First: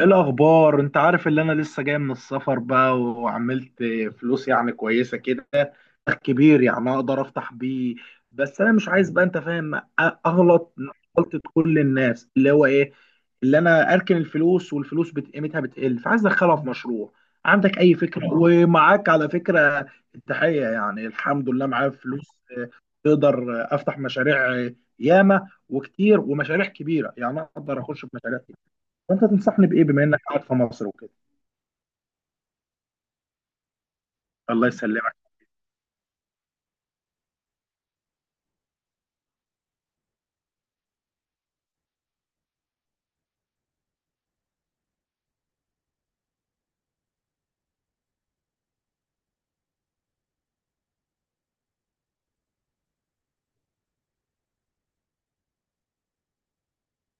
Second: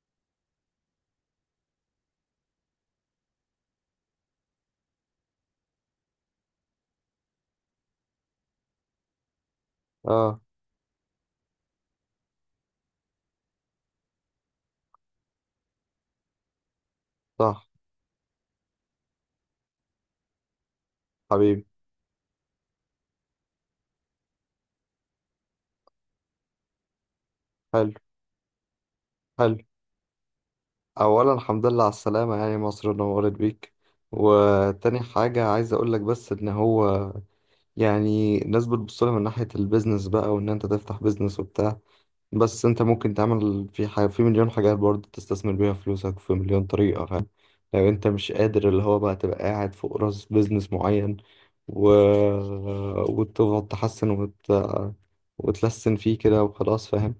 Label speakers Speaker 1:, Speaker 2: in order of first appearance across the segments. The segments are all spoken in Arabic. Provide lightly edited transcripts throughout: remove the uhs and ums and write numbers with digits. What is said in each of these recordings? Speaker 1: إيه الاخبار؟ انت عارف اللي انا لسه جاي من السفر بقى وعملت فلوس يعني كويسه كده، كبير يعني اقدر افتح بيه. بس انا مش عايز بقى، انت فاهم،
Speaker 2: اه،
Speaker 1: اغلط غلطه كل الناس، اللي هو ايه، اللي انا اركن الفلوس والفلوس قيمتها بتقل، فعايز ادخلها في مشروع.
Speaker 2: صح،
Speaker 1: عندك اي فكره؟ ومعاك على فكره التحيه، يعني الحمد لله
Speaker 2: حبيبي.
Speaker 1: معايا فلوس. آه، تقدر افتح مشاريع، ياما وكتير ومشاريع كبيره، يعني اقدر
Speaker 2: حلو
Speaker 1: اخش في مشاريع. فانت
Speaker 2: حلو،
Speaker 1: تنصحني بايه بما انك قاعد في مصر وكده؟
Speaker 2: اولا الحمد لله على السلامه، يعني مصر نورت بيك.
Speaker 1: الله
Speaker 2: وتاني
Speaker 1: يسلمك.
Speaker 2: حاجه عايز اقول لك بس ان هو يعني الناس بتبص لها من ناحيه البيزنس بقى، وان انت تفتح بيزنس وبتاع. بس انت ممكن تعمل في حاجه في مليون حاجات برضه، تستثمر بيها فلوسك في مليون طريقه، فاهم. لو انت مش قادر اللي هو بقى تبقى قاعد فوق راس بيزنس معين و... وتفضل تحسن وتلسن فيه كده وخلاص، فاهم.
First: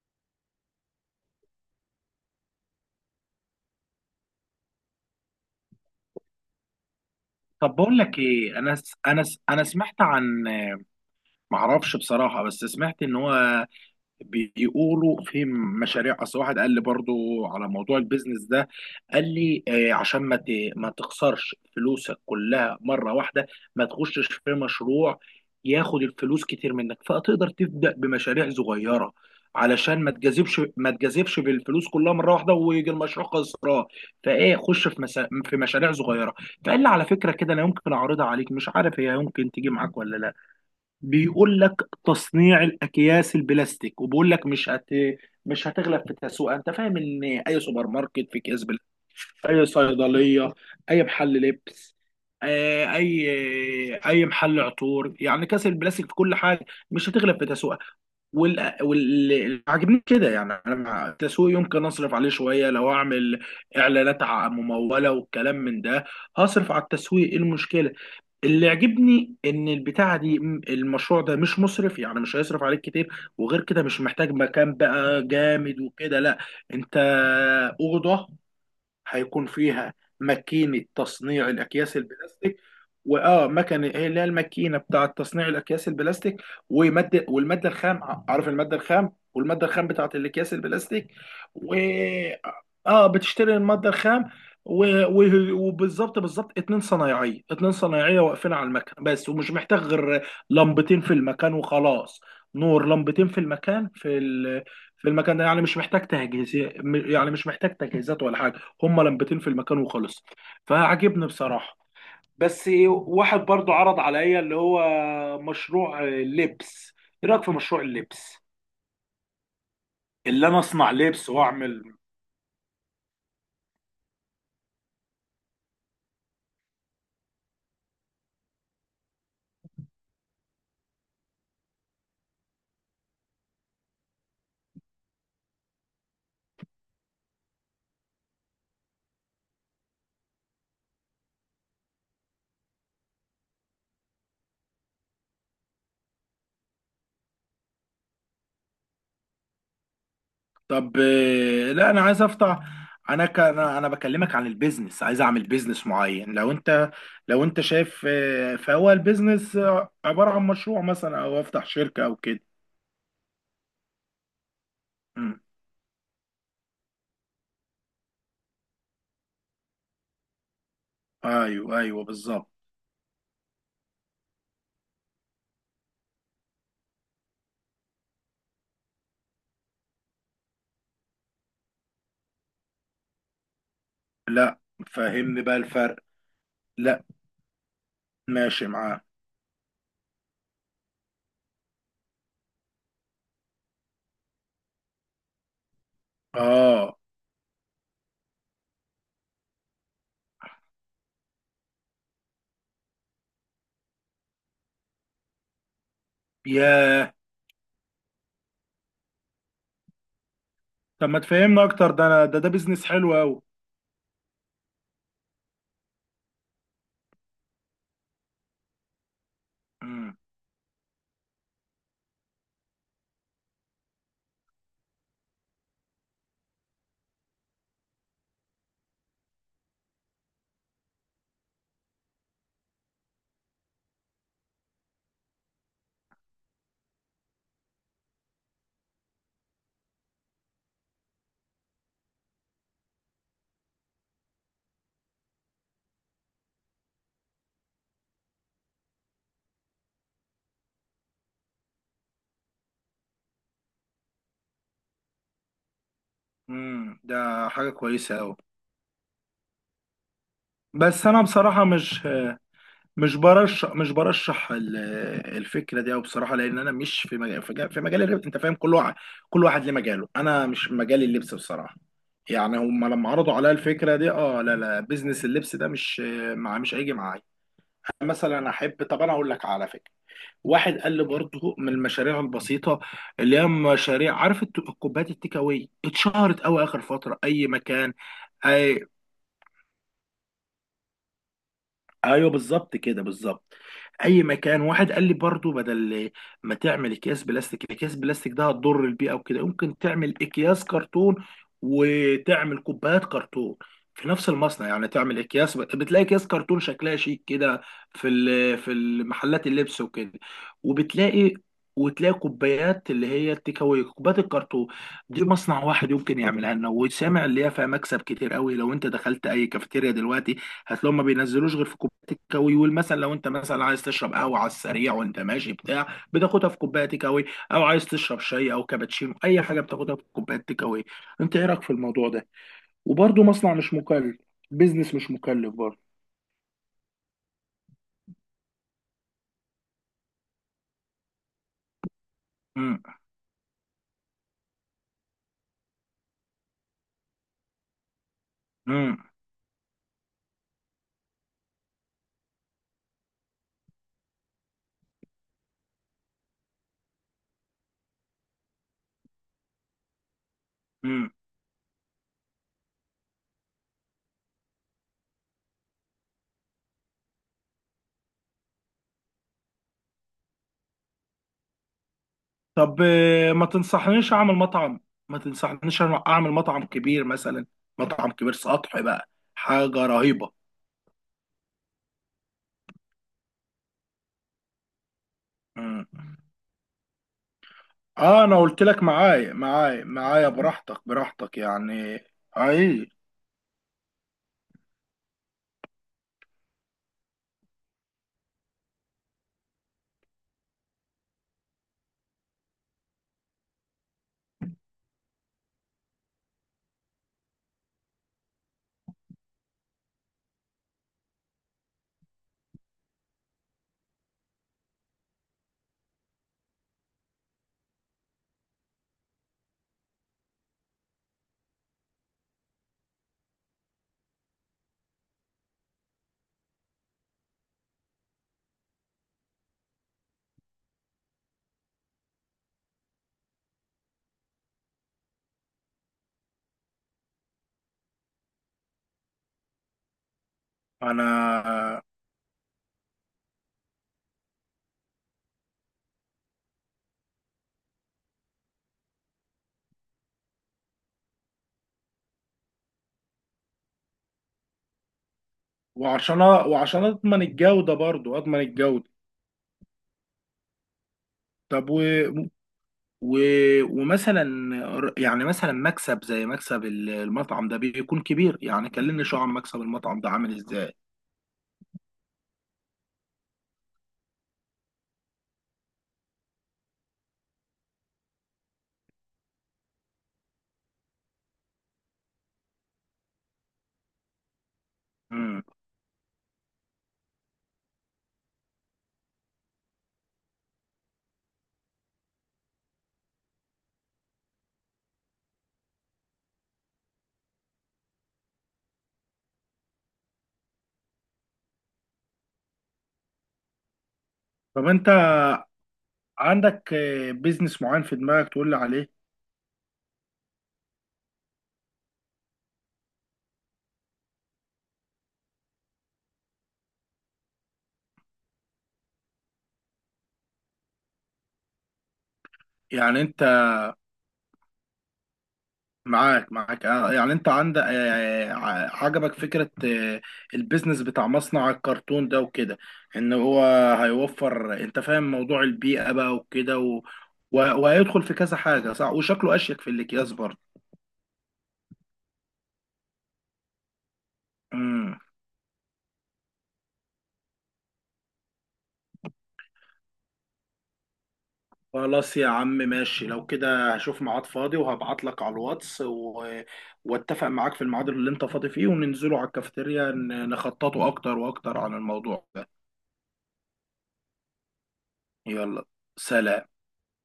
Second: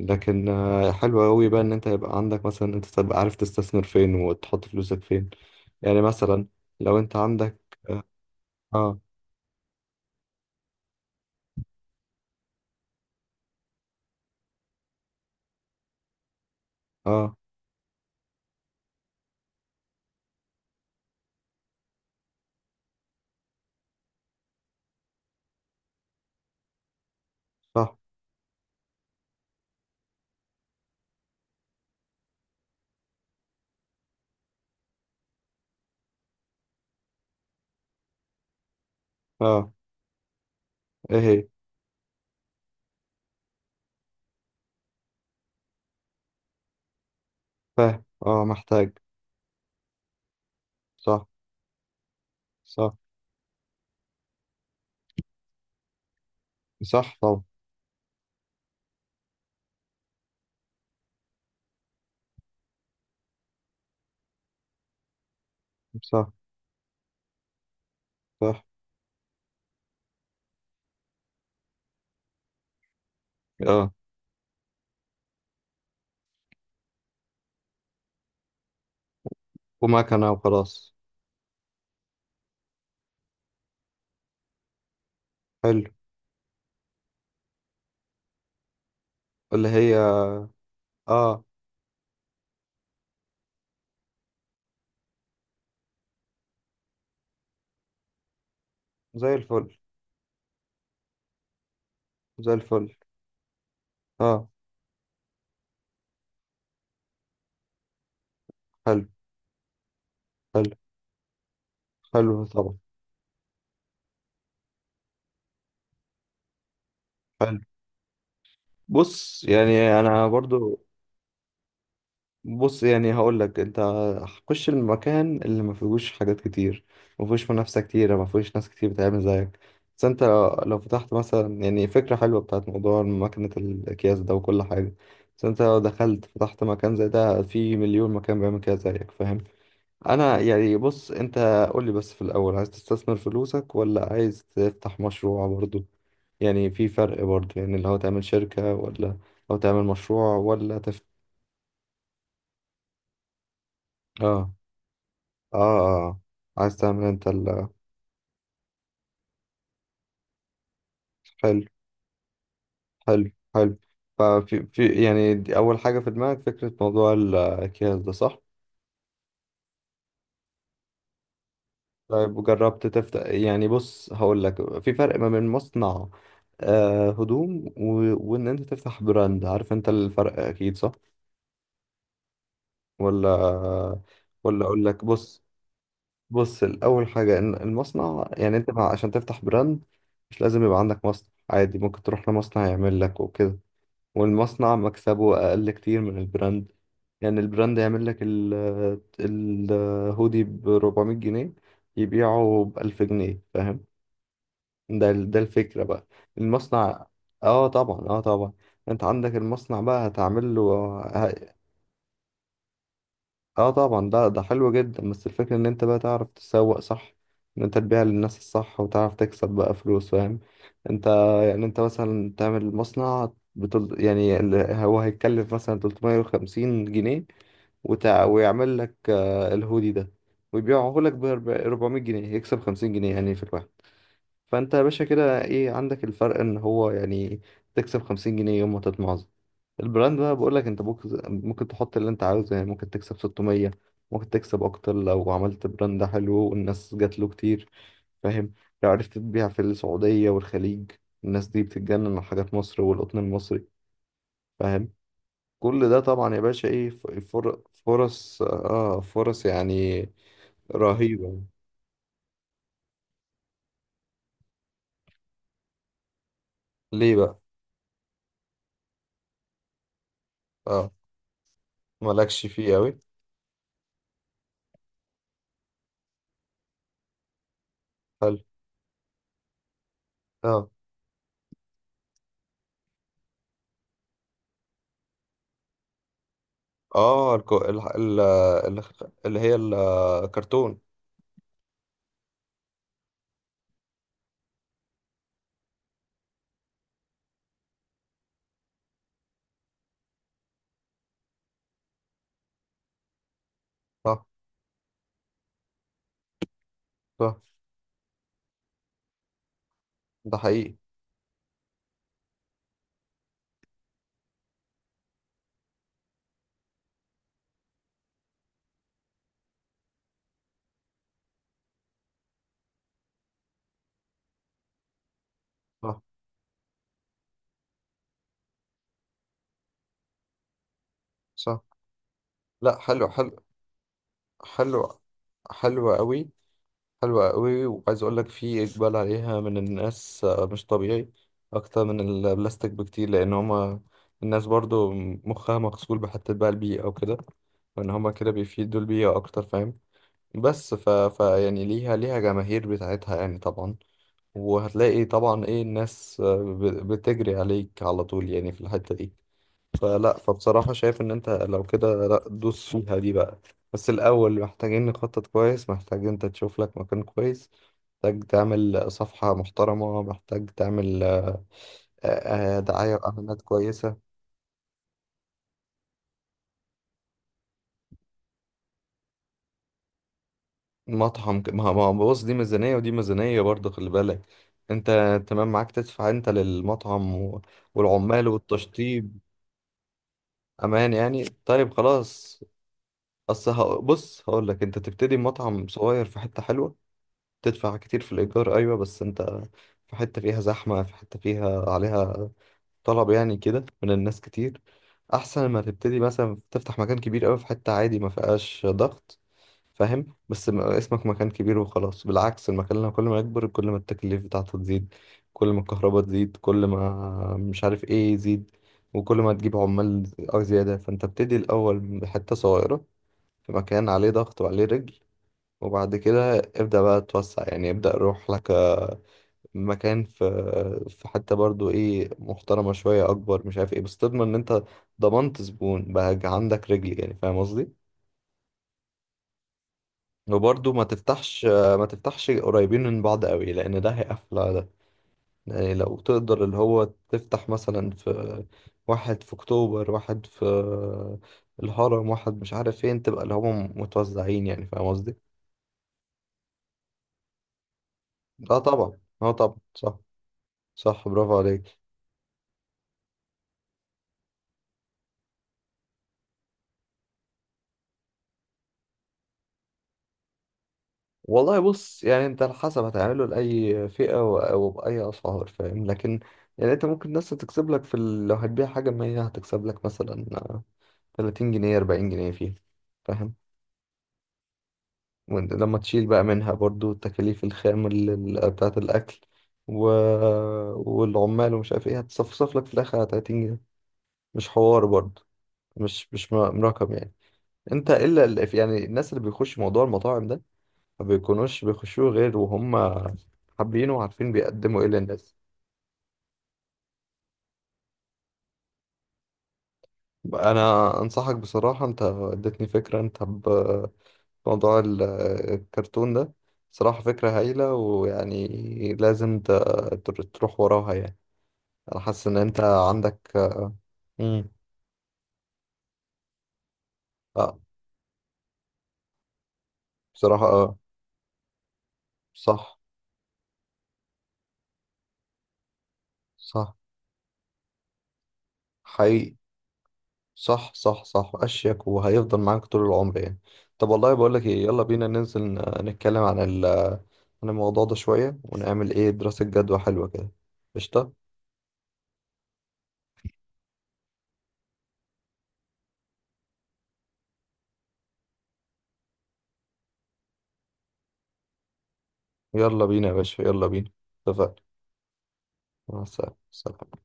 Speaker 2: لكن حلو قوي بقى ان انت يبقى عندك مثلا، انت تبقى عارف تستثمر فين وتحط فلوسك فين. يعني مثلا لو انت عندك.
Speaker 1: طب بقول لك ايه،
Speaker 2: اه
Speaker 1: انا سمعت عن، معرفش بصراحه، بس سمعت ان هو بيقولوا في مشاريع. اصل واحد قال لي
Speaker 2: اه،
Speaker 1: برضو على موضوع البيزنس ده، قال لي عشان ما تخسرش فلوسك كلها مره واحده، ما تخشش في مشروع ياخد الفلوس كتير منك، فتقدر تبدا
Speaker 2: صح.
Speaker 1: بمشاريع صغيره، علشان ما تجذبش، بالفلوس كلها مره واحده ويجي المشروع خسران. فايه، خش في مشاريع صغيره. فقال لي على فكره كده، انا يمكن اعرضها عليك، مش عارف هي يمكن تيجي
Speaker 2: اه،
Speaker 1: معاك ولا لا.
Speaker 2: ايه هي؟
Speaker 1: بيقول لك تصنيع الاكياس البلاستيك، وبيقول لك مش هتغلب في التسوق. انت فاهم ان اي سوبر
Speaker 2: فاهم،
Speaker 1: ماركت في
Speaker 2: اه،
Speaker 1: اكياس بلاستيك،
Speaker 2: محتاج.
Speaker 1: اي صيدليه، اي
Speaker 2: صح
Speaker 1: محل لبس، آه،
Speaker 2: صح
Speaker 1: اي اي محل عطور، يعني كاس البلاستيك في كل حاجه، مش
Speaker 2: صح،
Speaker 1: هتغلب
Speaker 2: طبعا.
Speaker 1: في تسوقها. وال عاجبني كده، يعني انا مع التسويق يمكن اصرف عليه شويه، لو اعمل اعلانات مموله والكلام من ده،
Speaker 2: صح
Speaker 1: هصرف على التسويق، ايه المشكله؟
Speaker 2: صح،
Speaker 1: اللي عجبني ان البتاعه دي، المشروع ده مش مصرف، يعني مش هيصرف عليك كتير. وغير كده
Speaker 2: اه،
Speaker 1: مش محتاج مكان بقى جامد وكده، لا. انت اوضه هيكون فيها
Speaker 2: ومكنة
Speaker 1: ماكينة
Speaker 2: وخلاص.
Speaker 1: تصنيع الأكياس البلاستيك، وآه مكنة هي اللي هي الماكينة بتاعة تصنيع
Speaker 2: حلو،
Speaker 1: الأكياس البلاستيك. ومادة، والمادة الخام، عارف المادة الخام، والمادة
Speaker 2: اللي
Speaker 1: الخام
Speaker 2: هي
Speaker 1: بتاعة الأكياس البلاستيك.
Speaker 2: اه.
Speaker 1: و آه بتشتري المادة الخام و... و... وبالظبط بالظبط اتنين صنايعية، واقفين على المكن بس،
Speaker 2: زي
Speaker 1: ومش
Speaker 2: الفل،
Speaker 1: محتاج غير لمبتين في المكان وخلاص.
Speaker 2: زي الفل.
Speaker 1: نور لمبتين في المكان
Speaker 2: اه،
Speaker 1: في المكان ده، يعني مش محتاج تجهيز، يعني مش محتاج تجهيزات ولا حاجة. هما
Speaker 2: حلو
Speaker 1: لمبتين في المكان وخلص.
Speaker 2: حلو.
Speaker 1: فعجبني بصراحة.
Speaker 2: حلو
Speaker 1: بس
Speaker 2: طبعا.
Speaker 1: واحد برضو عرض عليا اللي هو مشروع لبس، ايه رأيك في
Speaker 2: حلو،
Speaker 1: مشروع اللبس؟
Speaker 2: بص يعني انا
Speaker 1: اللي انا
Speaker 2: برضو.
Speaker 1: اصنع لبس واعمل.
Speaker 2: بص يعني هقول لك انت، خش المكان اللي ما فيهوش حاجات كتير، ما فيهوش منافسه كتير، ما فيهوش ناس كتير بتعمل زيك. بس انت لو فتحت مثلا يعني فكره حلوه بتاعت موضوع ماكينه الاكياس ده وكل حاجه. بس انت لو دخلت فتحت مكان زي ده، في مليون مكان بيعمل كده زيك، فاهم. انا يعني بص انت، قول لي بس في الاول، عايز تستثمر فلوسك ولا عايز تفتح مشروع برضو؟ يعني في فرق برضو، يعني اللي هو تعمل شركه ولا لو تعمل مشروع ولا
Speaker 1: طب لا انا عايز افتح، انا ك... انا أنا بكلمك عن
Speaker 2: تفتح.
Speaker 1: البيزنس، عايز اعمل
Speaker 2: اه
Speaker 1: بيزنس
Speaker 2: اه،
Speaker 1: معين. لو
Speaker 2: عايز
Speaker 1: انت،
Speaker 2: تعمل انت
Speaker 1: لو انت
Speaker 2: ال.
Speaker 1: شايف، فهو البيزنس عبارة عن مشروع مثلا، او
Speaker 2: حلو
Speaker 1: افتح شركة او كده.
Speaker 2: حلو حلو، ففي يعني
Speaker 1: مم.
Speaker 2: دي أول حاجة في دماغك، فكرة موضوع الأكياس ده، صح؟
Speaker 1: ايوه ايوه
Speaker 2: طيب
Speaker 1: بالظبط.
Speaker 2: وجربت تفتح؟ يعني بص هقول لك، في فرق ما بين مصنع آه هدوم، وإن أنت تفتح براند، عارف أنت الفرق أكيد، صح؟ ولا؟
Speaker 1: لا،
Speaker 2: ولا أقول لك؟
Speaker 1: فهمني
Speaker 2: بص،
Speaker 1: بقى الفرق.
Speaker 2: بص
Speaker 1: لا،
Speaker 2: الأول حاجة إن المصنع، يعني
Speaker 1: ماشي معاه.
Speaker 2: عشان تفتح براند مش لازم يبقى عندك مصنع، عادي ممكن تروح لمصنع يعمل لك وكده، والمصنع مكسبه أقل كتير من البراند.
Speaker 1: اه.
Speaker 2: يعني البراند يعمل لك ال الهودي ب 400 جنيه، يبيعه ب 1000 جنيه، فاهم. ده الفكرة بقى. المصنع،
Speaker 1: ياه.
Speaker 2: اه طبعا اه طبعا، انت عندك المصنع بقى هتعمل له.
Speaker 1: طب ما تفهمنا اكتر، ده انا ده ده بيزنس حلو قوي.
Speaker 2: اه طبعا، ده ده حلو جدا، بس الفكرة ان انت بقى تعرف تسوق صح، ان انت تبيع للناس الصح وتعرف تكسب بقى فلوس،
Speaker 1: امم.
Speaker 2: فاهم. انت يعني انت مثلا تعمل مصنع يعني ال، هو هيتكلف مثلا 350 جنيه، ويعمل لك الهودي ده، ويبيعه لك ب 400 جنيه، يكسب 50 جنيه يعني في الواحد. فانت يا باشا كده ايه عندك الفرق، ان هو يعني تكسب 50 جنيه يوم ما تطمع. البراند بقى بقول لك انت ممكن، ممكن تحط اللي انت عاوزه، يعني ممكن تكسب 600، ممكن تكسب اكتر لو عملت براند حلو والناس جات له كتير، فاهم. لو عرفت تبيع في السعودية والخليج، الناس دي بتتجنن على حاجات مصر والقطن المصري، فاهم. كل ده طبعا يا باشا ايه
Speaker 1: امم، ده حاجه كويسه قوي،
Speaker 2: فرص، اه فرص يعني
Speaker 1: بس انا
Speaker 2: رهيبة.
Speaker 1: بصراحه مش، مش برشح، الفكره دي قوي بصراحه، لان انا مش
Speaker 2: ليه
Speaker 1: في
Speaker 2: بقى؟
Speaker 1: مجال، في مجال الربح. انت فاهم، كل واحد، ليه مجاله، انا مش في
Speaker 2: اه،
Speaker 1: مجال اللبس بصراحه.
Speaker 2: مالكش
Speaker 1: يعني
Speaker 2: فيه
Speaker 1: هم
Speaker 2: قوي.
Speaker 1: لما عرضوا عليا الفكره دي، اه لا لا، بيزنس اللبس ده مش، مش هيجي معايا
Speaker 2: حلو،
Speaker 1: مثلا. احب، طب انا اقول لك على فكره،
Speaker 2: اه
Speaker 1: واحد قال لي برضه من المشاريع البسيطه، اللي هي مشاريع، عارف الكوبايات التيك اواي اتشهرت قوي اخر فتره،
Speaker 2: اه،
Speaker 1: اي
Speaker 2: الكو... ال...
Speaker 1: مكان.
Speaker 2: ال... ال-
Speaker 1: أي،
Speaker 2: اللي هي الكرتون.
Speaker 1: ايوه بالظبط كده، بالظبط. اي مكان. واحد قال لي برضو، بدل ما تعمل اكياس بلاستيك، الاكياس بلاستيك ده هتضر البيئه وكده، ممكن تعمل اكياس كرتون وتعمل كوبايات كرتون في
Speaker 2: صح
Speaker 1: نفس المصنع. يعني تعمل اكياس، بتلاقي اكياس كرتون شكلها شيك
Speaker 2: صح،
Speaker 1: كده في المحلات اللبس وكده،
Speaker 2: ده حقيقي.
Speaker 1: وبتلاقي، وتلاقي كوبايات اللي هي التيك اواي، كوبايات الكرتون دي، مصنع واحد يمكن يعملها لنا. وسامع اللي هي فيها مكسب كتير قوي. لو انت دخلت اي كافيتيريا دلوقتي، هتلاقيهم ما بينزلوش غير في كوبايه تيكاوي. والمثل، لو انت مثلا عايز تشرب قهوه على السريع وانت ماشي، بتاع، بتاخدها في كوبايه تيكاوي. او عايز تشرب شاي او كابتشينو، اي حاجه بتاخدها في كوبايه تيكاوي. انت ايه رايك في
Speaker 2: صح.
Speaker 1: الموضوع ده؟
Speaker 2: لا، حلو
Speaker 1: وبرده
Speaker 2: حلو
Speaker 1: مصنع مش مكلف، بيزنس
Speaker 2: حلو،
Speaker 1: مش مكلف برضه.
Speaker 2: حلوة قوي. حلوة قوي، وعايز اقول لك في اقبال عليها من الناس مش طبيعي، اكتر من البلاستيك
Speaker 1: امم.
Speaker 2: بكتير، لان هما الناس برضو مخها مغسول بحتة بقى البيئة او كده، وان هما كده بيفيدوا
Speaker 1: امم.
Speaker 2: البيئة اكتر، فاهم. بس ف يعني ليها جماهير بتاعتها يعني طبعا، وهتلاقي طبعا ايه الناس بتجري عليك على طول يعني في الحتة دي. فلا فبصراحة شايف
Speaker 1: امم.
Speaker 2: إن أنت لو كده، لا دوس فيها دي بقى. بس الأول محتاجين نخطط كويس، محتاج أنت تشوف لك مكان كويس، محتاج تعمل صفحة محترمة، محتاج تعمل
Speaker 1: طب
Speaker 2: دعاية وإعلانات
Speaker 1: ما
Speaker 2: كويسة.
Speaker 1: تنصحنيش اعمل مطعم، ما تنصحنيش أنا اعمل مطعم كبير مثلا، مطعم كبير سطح بقى، حاجه رهيبه.
Speaker 2: مطعم ك- ما ما بص دي ميزانية ودي ميزانية برضه، خلي بالك. أنت تمام معاك
Speaker 1: امم.
Speaker 2: تدفع أنت للمطعم
Speaker 1: اه
Speaker 2: والعمال
Speaker 1: انا قلت لك
Speaker 2: والتشطيب.
Speaker 1: معايا، براحتك،
Speaker 2: أمان يعني، طيب
Speaker 1: يعني.
Speaker 2: خلاص.
Speaker 1: اي.
Speaker 2: بص هقول لك، أنت تبتدي مطعم صغير في حتة حلوة، تدفع كتير في الإيجار أيوة، بس أنت في حتة فيها زحمة، في حتة فيها عليها طلب يعني كده من الناس كتير، أحسن ما تبتدي مثلا تفتح مكان كبير أوي في حتة عادي ما فيهاش ضغط، فاهم. اسمك مكان كبير وخلاص، بالعكس المكان لما كل ما يكبر كل ما التكاليف بتاعته تزيد، كل ما الكهرباء تزيد، كل ما مش عارف ايه يزيد، وكل ما تجيب عمال أو زيادة. فانت ابتدي الأول بحتة صغيرة في مكان عليه ضغط وعليه رجل، وبعد كده ابدأ بقى توسع، يعني ابدأ روح لك مكان في حتة برضو ايه محترمة شوية أكبر مش عارف ايه، بس تضمن إن أنت ضمنت زبون بقى عندك رجل، يعني فاهم قصدي؟ وبرضو
Speaker 1: انا،
Speaker 2: ما تفتحش قريبين من بعض قوي، لأن ده هيقفل على ده. يعني لو تقدر اللي هو تفتح مثلا في واحد في أكتوبر، واحد في الهرم، واحد مش عارف فين، تبقى اللي هم متوزعين، يعني فاهم قصدي؟
Speaker 1: وعشان، اضمن الجودة برضو، اضمن
Speaker 2: اه
Speaker 1: الجودة.
Speaker 2: طبعا اه طبعا صح، صح برافو
Speaker 1: طب
Speaker 2: عليك.
Speaker 1: و... ومثلا، يعني مثلا مكسب زي مكسب المطعم ده بيكون كبير؟ يعني كلمني شو عن مكسب المطعم ده عامل ازاي.
Speaker 2: والله بص يعني انت على حسب هتعمله لأي فئة أو بأي أسعار، فاهم، لكن يعني انت ممكن الناس تكسب لك في ال، لو هتبيع حاجة مية هتكسب لك مثلا تلاتين جنيه أربعين جنيه فيها، فاهم.
Speaker 1: امم.
Speaker 2: وانت لما تشيل بقى منها برضو تكاليف الخام بتاعة الأكل و... والعمال ومش عارف ايه، هتصفصف لك في الآخر على تلاتين جنيه، مش حوار برضو، مش رقم يعني. انت يعني الناس اللي بيخش موضوع المطاعم ده ما بيكونوش بيخشوه غير وهم حابينه وعارفين
Speaker 1: طب
Speaker 2: بيقدموا ايه
Speaker 1: انت
Speaker 2: للناس.
Speaker 1: عندك بيزنس معين في دماغك تقول لي عليه؟
Speaker 2: انا انصحك بصراحة، انت اديتني فكرة انت بموضوع ال- الكرتون ده، صراحة فكرة هايلة، ويعني لازم تروح وراها يعني. انا حاسس ان انت
Speaker 1: يعني انت
Speaker 2: عندك. مم.
Speaker 1: معاك، يعني انت
Speaker 2: اه،
Speaker 1: عندك، عجبك فكرة،
Speaker 2: بصراحة اه.
Speaker 1: البيزنس بتاع مصنع الكرتون ده وكده،
Speaker 2: صح
Speaker 1: ان هو هيوفر، انت فاهم، موضوع البيئة بقى وكده
Speaker 2: صح،
Speaker 1: وهيدخل في كذا حاجة صح،
Speaker 2: حقيقي.
Speaker 1: وشكله اشيك في الاكياس برضه.
Speaker 2: صح صح صح، اشيك، وهيفضل معاك طول العمر يعني. طب والله بقول لك ايه، يلا
Speaker 1: امم.
Speaker 2: بينا ننزل نتكلم عن ال، عن الموضوع ده شوية، ونعمل ايه دراسة جدوى حلوة كده. قشطة.
Speaker 1: خلاص يا عم ماشي، لو كده هشوف ميعاد فاضي وهبعت لك على الواتس، واتفق معاك في الميعاد اللي انت فاضي فيه، وننزله على الكافيتيريا نخططه اكتر واكتر عن الموضوع ده.
Speaker 2: يلا بينا يا باشا، يلا بينا. اتفقنا.
Speaker 1: يلا،
Speaker 2: مع السلامة،
Speaker 1: سلام.
Speaker 2: سلام.